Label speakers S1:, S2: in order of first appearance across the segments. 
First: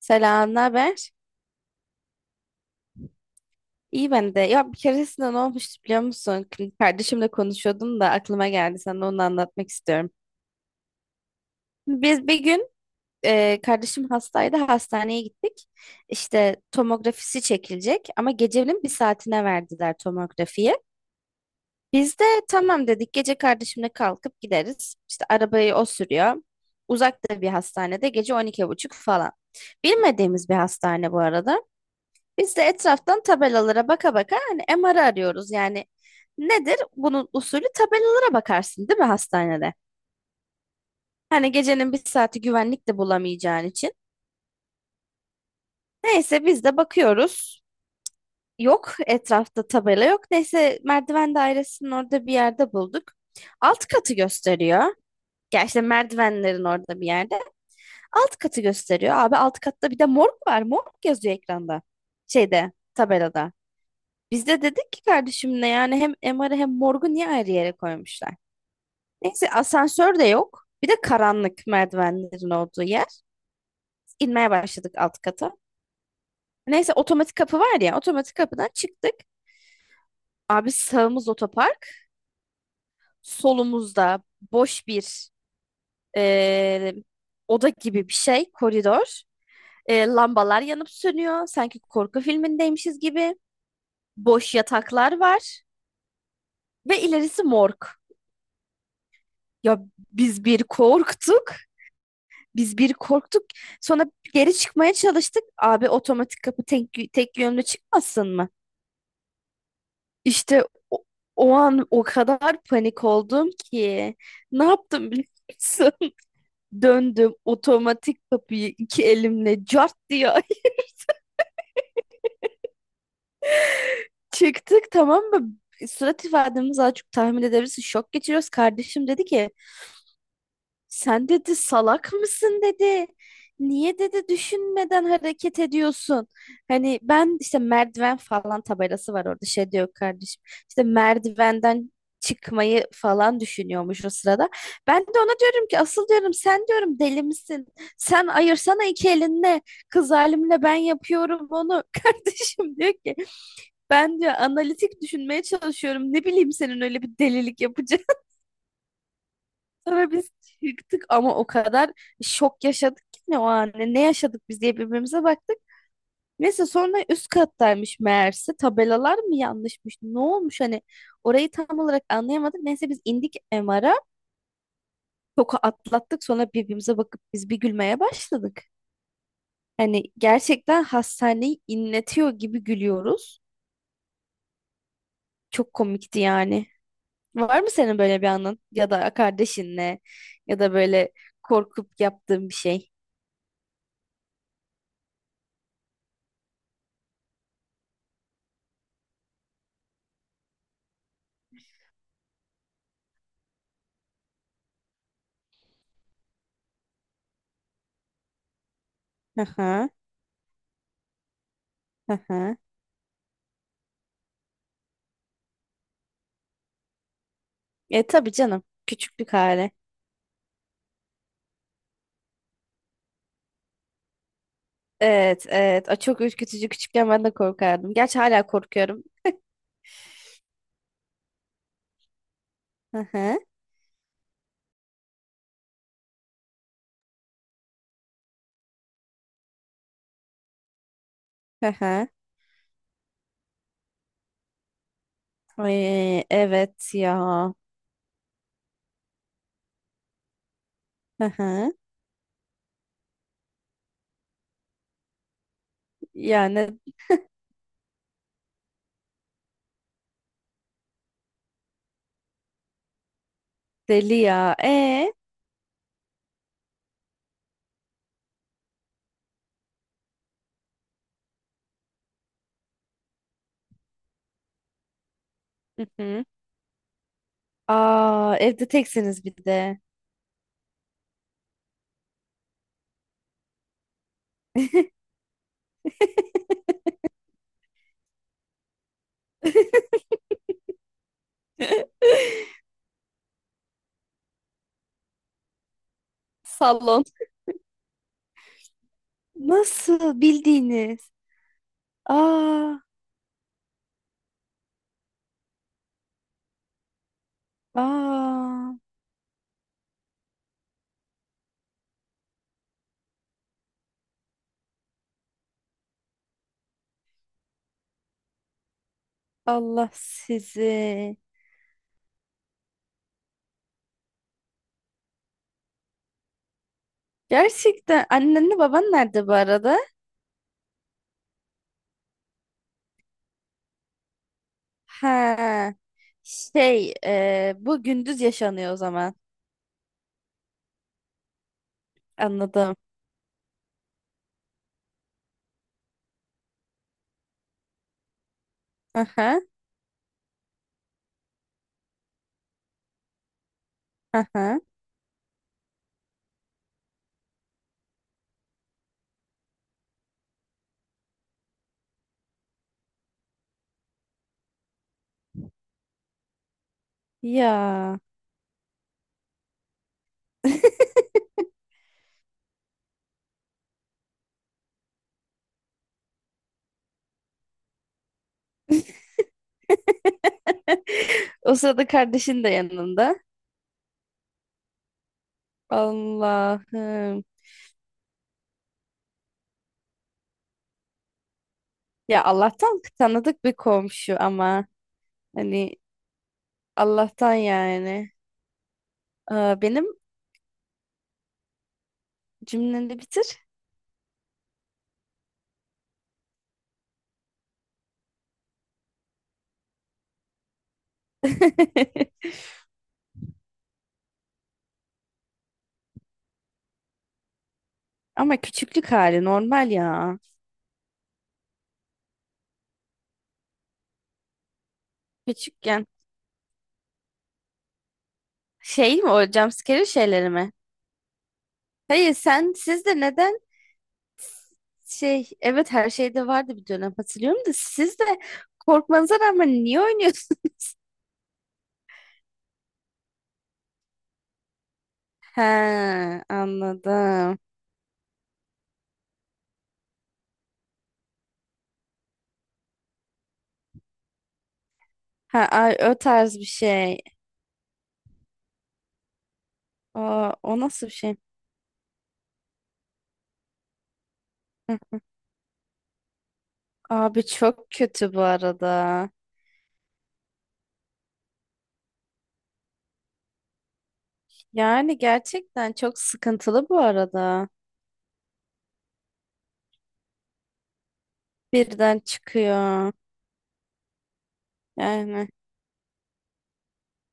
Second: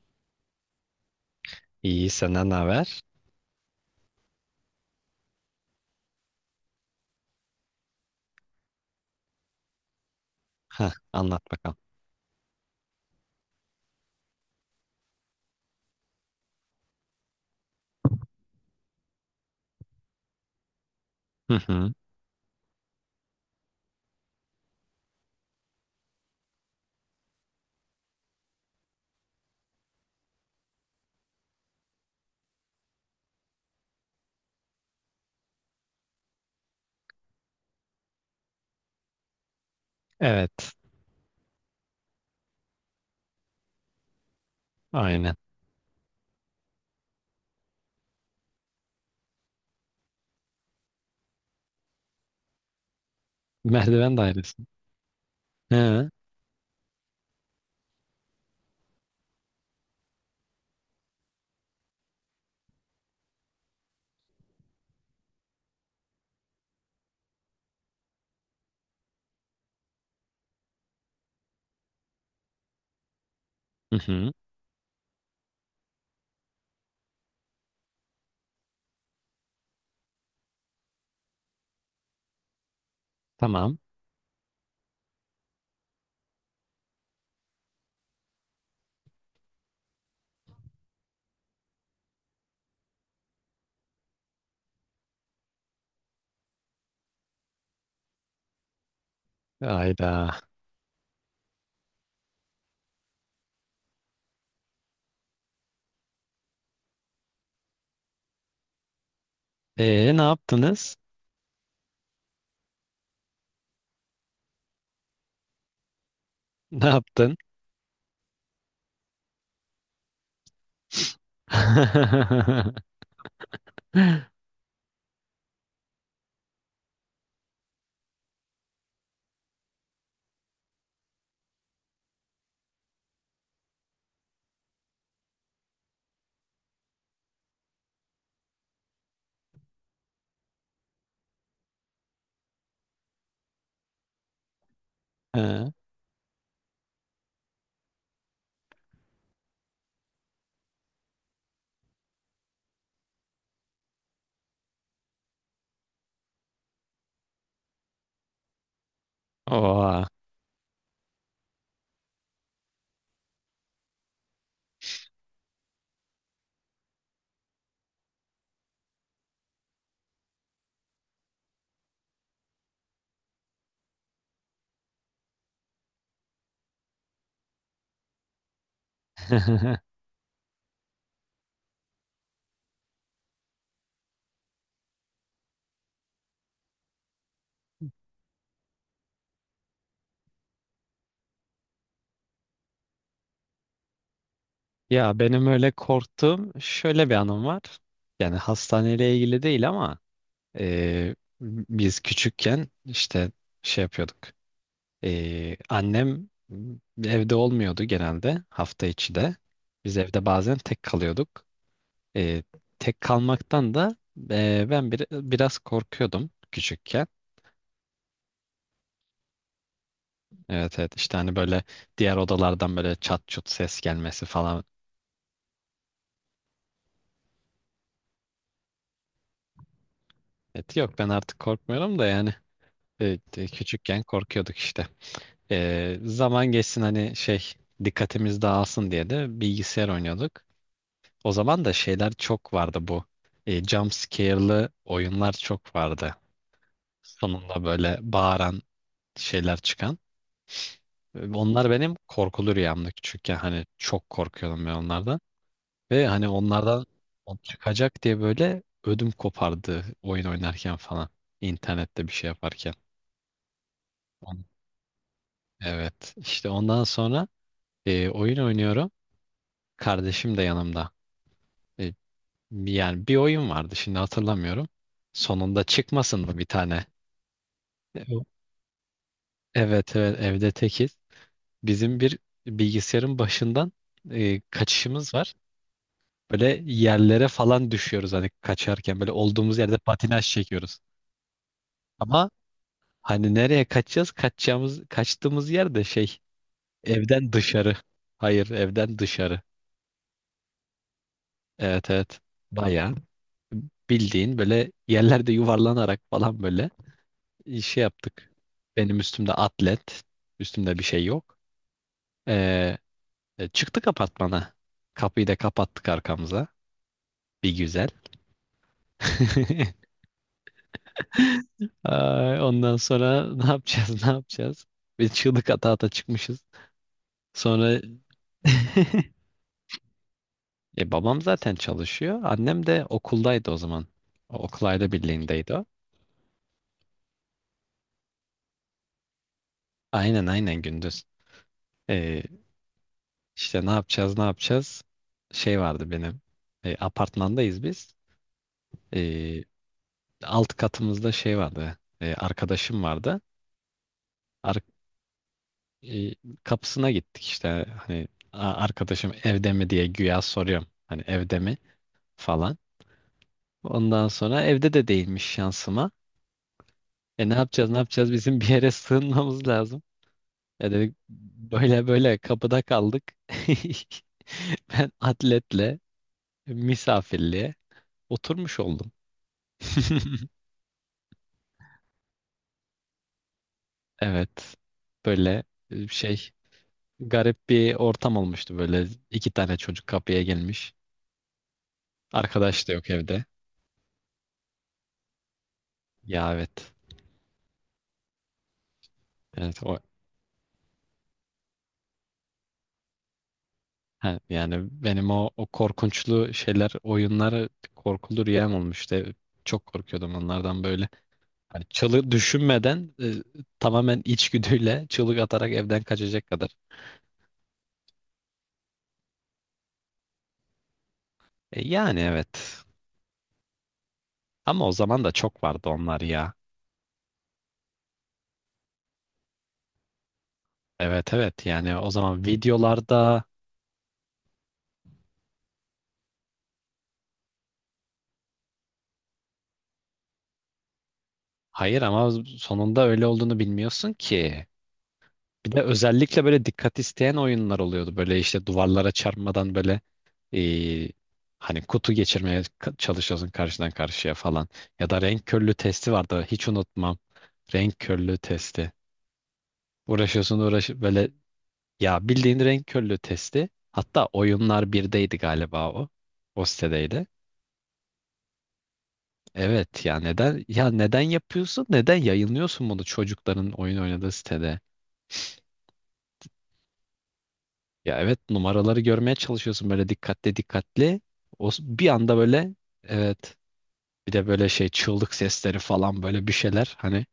S1: Selam, ne haber?
S2: İyi senden ne haber?
S1: İyi ben de. Ya bir keresinde ne olmuştu biliyor musun? Kardeşimle konuşuyordum da aklıma geldi. Sana onu anlatmak istiyorum.
S2: Heh, anlat bakalım.
S1: Biz bir gün kardeşim hastaydı. Hastaneye gittik. İşte tomografisi çekilecek ama gecenin bir saatine verdiler tomografiyi.
S2: Hı hı.
S1: Biz de tamam dedik. Gece kardeşimle kalkıp gideriz. İşte arabayı o sürüyor. Uzakta bir hastanede gece on iki buçuk falan. Bilmediğimiz bir hastane bu arada. Biz de etraftan tabelalara baka baka hani MR arıyoruz yani. Nedir? Bunun usulü tabelalara bakarsın değil mi hastanede?
S2: Evet.
S1: Hani gecenin bir saati güvenlik de bulamayacağın için.
S2: Aynen.
S1: Neyse biz de bakıyoruz. Yok etrafta tabela yok. Neyse merdiven dairesinin orada bir yerde bulduk. Alt katı
S2: Merdiven dairesi.
S1: gösteriyor. Ya
S2: He.
S1: işte
S2: Hı
S1: merdivenlerin orada bir yerde. Alt katı gösteriyor. Abi alt katta bir de morg var. Morg yazıyor ekranda. Şeyde tabelada. Biz de dedik ki kardeşimle yani hem MR'ı hem morgu niye ayrı yere koymuşlar? Neyse asansör de yok. Bir de karanlık merdivenlerin olduğu yer.
S2: hı.
S1: İnmeye başladık alt kata. Neyse otomatik kapı var ya, otomatik kapıdan çıktık. Abi sağımız otopark.
S2: Tamam.
S1: Solumuzda boş bir eee, oda gibi bir şey, koridor. Lambalar yanıp sönüyor. Sanki korku filmindeymişiz gibi. Boş yataklar var. Ve ilerisi morg. Ya
S2: Ayda.
S1: biz bir korktuk. Biz bir korktuk. Sonra geri çıkmaya çalıştık. Abi otomatik kapı tek, tek yönlü çıkmasın mı?
S2: E ne
S1: İşte
S2: yaptınız?
S1: o, o an o kadar panik oldum ki. Ne yaptım biliyor musun?
S2: Ne
S1: Döndüm
S2: yaptın?
S1: otomatik kapıyı iki elimle cart diye çıktık, tamam mı? Surat ifademiz az çok tahmin edebilirsin. Şok geçiriyoruz. Kardeşim dedi ki sen dedi salak mısın dedi. Niye dedi düşünmeden hareket ediyorsun? Hani ben işte merdiven falan tabelası var orada şey diyor kardeşim. İşte merdivenden çıkmayı falan düşünüyormuş o sırada. Ben de ona diyorum
S2: He.
S1: ki asıl diyorum sen diyorum deli misin? Sen ayırsana iki elinle. Kız halimle ben yapıyorum onu. Kardeşim diyor ki ben diyor analitik düşünmeye çalışıyorum. Ne bileyim senin öyle bir delilik yapacağını.
S2: Oha.
S1: Sonra biz çıktık ama o kadar şok yaşadık ki ne o an ne yaşadık biz diye birbirimize baktık. Neyse sonra üst kattaymış meğerse, tabelalar mı yanlışmış ne olmuş, hani orayı tam olarak anlayamadık. Neyse biz indik MR'a, şoku atlattık, sonra birbirimize bakıp biz bir gülmeye başladık. Hani gerçekten hastaneyi inletiyor gibi gülüyoruz. Çok komikti yani. Var mı senin böyle bir anın ya da kardeşinle ya da böyle korkup yaptığın bir şey?
S2: Ya benim öyle korktuğum şöyle bir anım var. Yani hastaneyle ilgili değil ama e, biz küçükken işte şey yapıyorduk. Annem evde olmuyordu genelde hafta içi de.
S1: Hı hı.
S2: Biz evde bazen tek kalıyorduk.
S1: Hı
S2: Ee,
S1: hı.
S2: Tek kalmaktan da ben biraz korkuyordum küçükken.
S1: E tabii canım. Küçüklük hali.
S2: Evet, evet, işte hani böyle diğer odalardan böyle çat çut ses gelmesi falan.
S1: Evet, evet. A, çok ürkütücü, küçükken ben de korkardım. Gerçi hala korkuyorum.
S2: Evet, yok, ben artık korkmuyorum da yani
S1: Hı hı.
S2: küçükken korkuyorduk işte. Zaman geçsin hani şey, dikkatimiz dağılsın diye de bilgisayar oynuyorduk. O zaman
S1: Hı
S2: da
S1: hı.
S2: şeyler çok vardı bu. E, jump scare'lı oyunlar çok vardı.
S1: Ay, evet ya.
S2: Sonunda böyle bağıran şeyler çıkan.
S1: Hı
S2: Onlar
S1: hı.
S2: benim korkulu rüyamdı küçükken. Hani çok korkuyordum ben onlardan. Ve hani
S1: Yani
S2: onlardan o çıkacak diye böyle ödüm kopardı oyun oynarken falan. İnternette bir şey yaparken.
S1: deli
S2: On-
S1: ya. E.
S2: Evet. İşte ondan sonra oyun oynuyorum. Kardeşim de yanımda. E, Yani bir oyun vardı, şimdi hatırlamıyorum. Sonunda
S1: Hı
S2: çıkmasın
S1: hı.
S2: mı bir tane? Ev-
S1: Aa, evde teksiniz bir de.
S2: Evet, evet, evde tekiz. Bizim bir bilgisayarın başından kaçışımız var. Böyle yerlere falan düşüyoruz hani kaçarken, böyle olduğumuz yerde patinaj çekiyoruz. Ama hani nereye kaçacağız? Kaçtığımız yer de şey,
S1: Salon.
S2: evden dışarı. Hayır, evden dışarı.
S1: Nasıl bildiğiniz?
S2: Evet, evet.
S1: Aa,
S2: Bayağı bildiğin böyle yerlerde yuvarlanarak falan böyle şey yaptık.
S1: aa.
S2: Benim üstümde atlet. Üstümde bir şey yok. Ee, Çıktık apartmana. Kapıyı da kapattık arkamıza. Bir güzel.
S1: Allah sizi.
S2: Ay, ondan sonra ne yapacağız, ne yapacağız? Biz çığlık ata ata çıkmışız. Sonra
S1: Gerçekten annenle baban nerede bu arada?
S2: babam zaten çalışıyor. Annem de okuldaydı o zaman. O, okul aile birliğindeydi o.
S1: Ha, şey e, bu gündüz yaşanıyor o zaman.
S2: Aynen, aynen, gündüz. E,
S1: Anladım.
S2: işte ne yapacağız, ne yapacağız? Şey vardı benim. E, apartmandayız biz.
S1: Aha,
S2: E, alt katımızda şey vardı. E, arkadaşım vardı.
S1: aha.
S2: e, Kapısına gittik işte, hani "Aa, arkadaşım evde mi?" diye güya soruyorum. Hani evde mi falan. Ondan sonra evde de değilmiş şansıma. E ne yapacağız, ne
S1: Ya.
S2: yapacağız, bizim bir yere sığınmamız lazım. E dedik, böyle böyle kapıda kaldık. Ben atletle misafirliğe oturmuş oldum.
S1: O sırada kardeşin de yanında.
S2: Evet. Böyle şey,
S1: Allah'ım.
S2: garip bir ortam olmuştu, böyle iki tane çocuk kapıya gelmiş.
S1: Ya
S2: Arkadaş da
S1: Allah'tan
S2: yok evde.
S1: tanıdık bir komşu ama hani
S2: Ya, evet.
S1: Allah'tan yani. Aa,
S2: Evet, o
S1: benim cümleni bitir.
S2: ha, yani benim o korkunçlu şeyler, oyunlar korkulu rüyam olmuştu. E, çok korkuyordum onlardan böyle. Hani çığlık, düşünmeden tamamen içgüdüyle çığlık atarak evden kaçacak kadar.
S1: Ama küçüklük hali normal ya.
S2: E, yani evet. Ama o zaman da çok vardı
S1: Küçükken
S2: onlar ya.
S1: şey mi, o jumpscare şeyleri mi?
S2: Evet, evet, yani o
S1: Hayır
S2: zaman
S1: sen sizde
S2: videolarda,
S1: neden. Şey, evet, her şeyde vardı bir dönem hatırlıyorum da, siz de korkmanıza rağmen niye oynuyorsunuz?
S2: hayır ama sonunda öyle olduğunu bilmiyorsun ki.
S1: He,
S2: Bir de özellikle böyle dikkat isteyen
S1: anladım.
S2: oyunlar oluyordu. Böyle işte duvarlara çarpmadan böyle e, hani kutu geçirmeye çalışıyorsun karşıdan karşıya falan. Ya da renk
S1: Ha,
S2: körlüğü
S1: ay,
S2: testi
S1: o
S2: vardı,
S1: tarz bir
S2: hiç unutmam.
S1: şey.
S2: Renk körlüğü testi.
S1: Aa,
S2: Uğraşıyorsun
S1: o
S2: uğraş
S1: nasıl bir
S2: böyle,
S1: şey?
S2: ya bildiğin renk körlüğü testi. Hatta oyunlar
S1: Hı.
S2: birdeydi galiba o. O sitedeydi.
S1: Abi çok kötü bu arada.
S2: Evet ya, neden ya, neden yapıyorsun? Neden yayınlıyorsun bunu çocukların oyun oynadığı sitede?
S1: Yani gerçekten çok sıkıntılı bu arada.
S2: Ya evet, numaraları görmeye çalışıyorsun böyle dikkatli dikkatli. Bir
S1: Birden
S2: anda böyle,
S1: çıkıyor.
S2: evet. Bir de böyle şey, çığlık
S1: Yani
S2: sesleri falan böyle bir şeyler. Hani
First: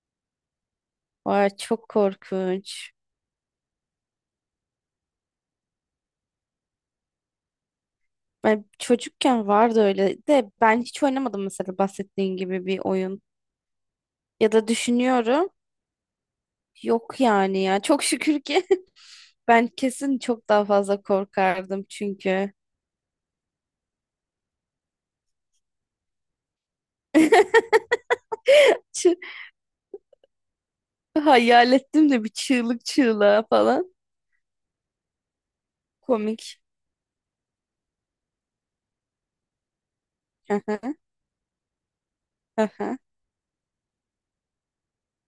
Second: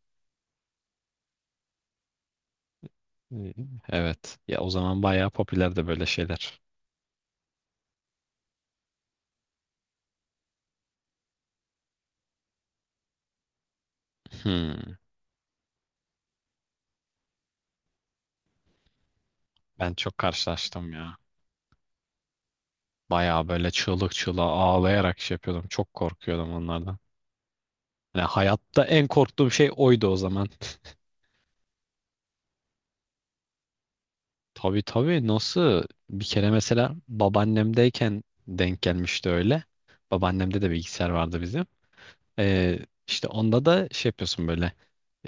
S1: vay çok korkunç.
S2: e, evet. Ya o zaman bayağı popülerdi böyle şeyler.
S1: Ben çocukken vardı öyle de ben hiç oynamadım mesela bahsettiğin gibi bir oyun. Ya da
S2: Hmm.
S1: düşünüyorum. Yok yani ya. Çok şükür ki ben
S2: Ben çok
S1: kesin çok daha
S2: karşılaştım
S1: fazla
S2: ya.
S1: korkardım çünkü.
S2: Bayağı böyle çığlık çığlığa ağlayarak şey yapıyordum. Çok korkuyordum onlardan. Yani hayatta en
S1: Çı-
S2: korktuğum şey oydu o zaman.
S1: hayal ettim de bir çığlık çığlığa falan.
S2: Tabii, tabii, nasıl? Bir kere
S1: Komik.
S2: mesela babaannemdeyken denk gelmişti öyle. Babaannemde de
S1: Aha,
S2: bilgisayar vardı bizim. Ee,
S1: aha,
S2: işte onda da şey yapıyorsun böyle,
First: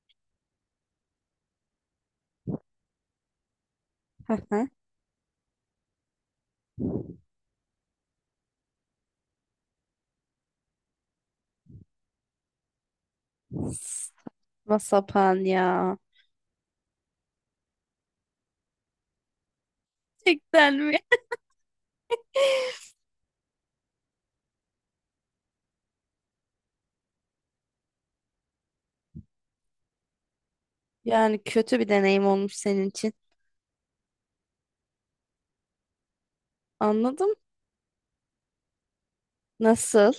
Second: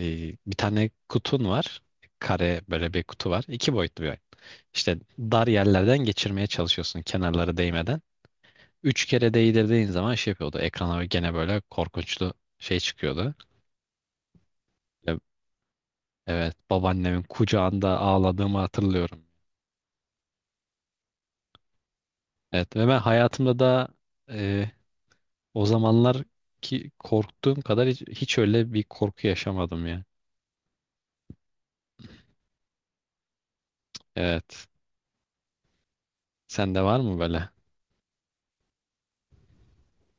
S2: bir tane kutun var. Kare böyle bir kutu var. İki boyutlu bir oyun.
S1: aha.
S2: İşte dar yerlerden geçirmeye çalışıyorsun kenarları değmeden. Üç kere değdirdiğin zaman şey yapıyordu. Ekrana gene böyle korkunçlu şey çıkıyordu.
S1: Saçma
S2: E-
S1: sapan ya.
S2: Evet, babaannemin kucağında ağladığımı hatırlıyorum.
S1: Gerçekten mi?
S2: Evet ve ben hayatımda da e, o zamanlar ki korktuğum kadar hiç öyle bir korku yaşamadım ya.
S1: Yani kötü bir deneyim olmuş senin için.
S2: Evet. Sende var mı
S1: Anladım.
S2: böyle?
S1: Nasıl?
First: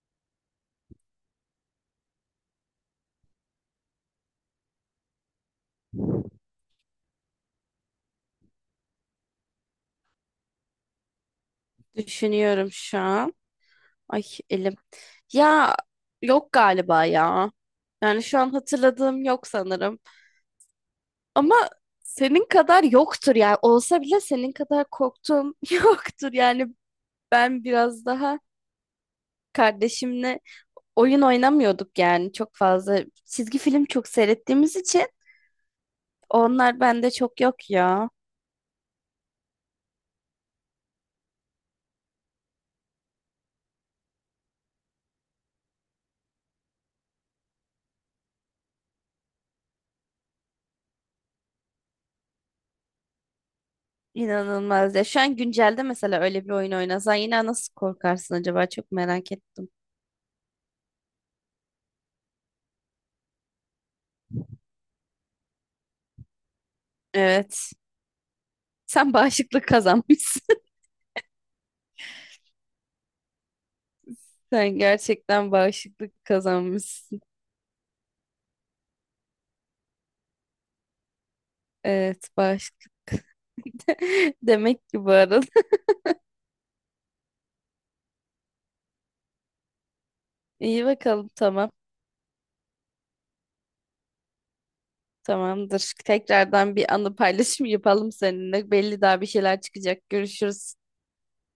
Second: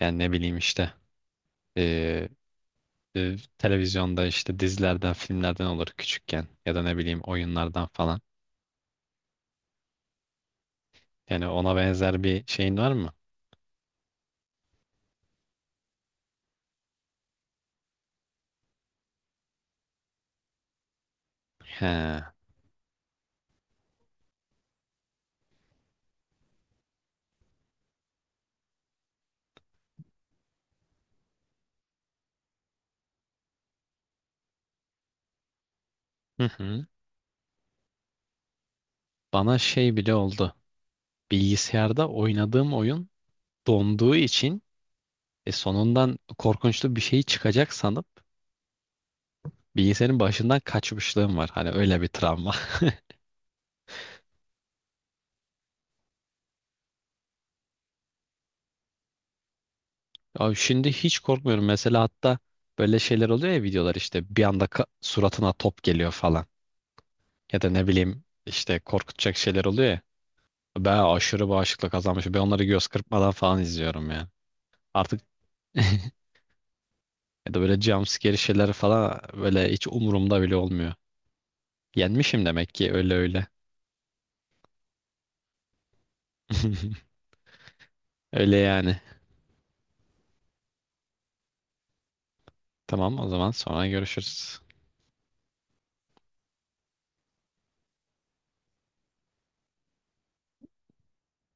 S2: Yani ne bileyim işte. Ee, Televizyonda işte dizilerden, filmlerden olur küçükken, ya da ne bileyim oyunlardan falan. Yani ona benzer bir
S1: Düşünüyorum
S2: şeyin var
S1: şu
S2: mı?
S1: an. Ay elim. Ya yok galiba ya. Yani şu an hatırladığım yok sanırım. Ama
S2: He.
S1: senin kadar yoktur yani. Olsa bile senin kadar korktuğum yoktur. Yani ben biraz daha kardeşimle oyun oynamıyorduk yani çok fazla. Çizgi film çok seyrettiğimiz için
S2: Hı
S1: onlar
S2: hı.
S1: bende çok yok ya.
S2: Bana şey bile oldu. Bilgisayarda oynadığım oyun donduğu için sonundan korkunçlu bir şey çıkacak sanıp bilgisayarın başından kaçmışlığım var. Hani öyle bir travma.
S1: İnanılmaz ya. Şu an güncelde mesela öyle bir oyun oynasan yine nasıl korkarsın acaba? Çok merak ettim.
S2: Abi şimdi hiç korkmuyorum. Mesela hatta böyle şeyler oluyor ya, videolar işte bir anda suratına top geliyor falan. Ya da
S1: Evet.
S2: ne bileyim işte
S1: Sen
S2: korkutacak şeyler
S1: bağışıklık
S2: oluyor ya.
S1: kazanmışsın.
S2: Ben aşırı bağışıklık kazanmışım. Ben onları göz kırpmadan falan izliyorum yani.
S1: Sen
S2: Artık
S1: gerçekten bağışıklık kazanmışsın.
S2: ya da böyle jumpscare şeyler falan, böyle hiç umurumda bile olmuyor.
S1: Evet,
S2: Yenmişim
S1: bağış.
S2: demek ki, öyle öyle.
S1: Demek ki bu arada.
S2: Öyle yani.
S1: İyi bakalım tamam.
S2: Tamam, o zaman sonra görüşürüz.
S1: Tamamdır. Tekrardan bir anı paylaşım yapalım seninle. Belli daha bir şeyler çıkacak. Görüşürüz.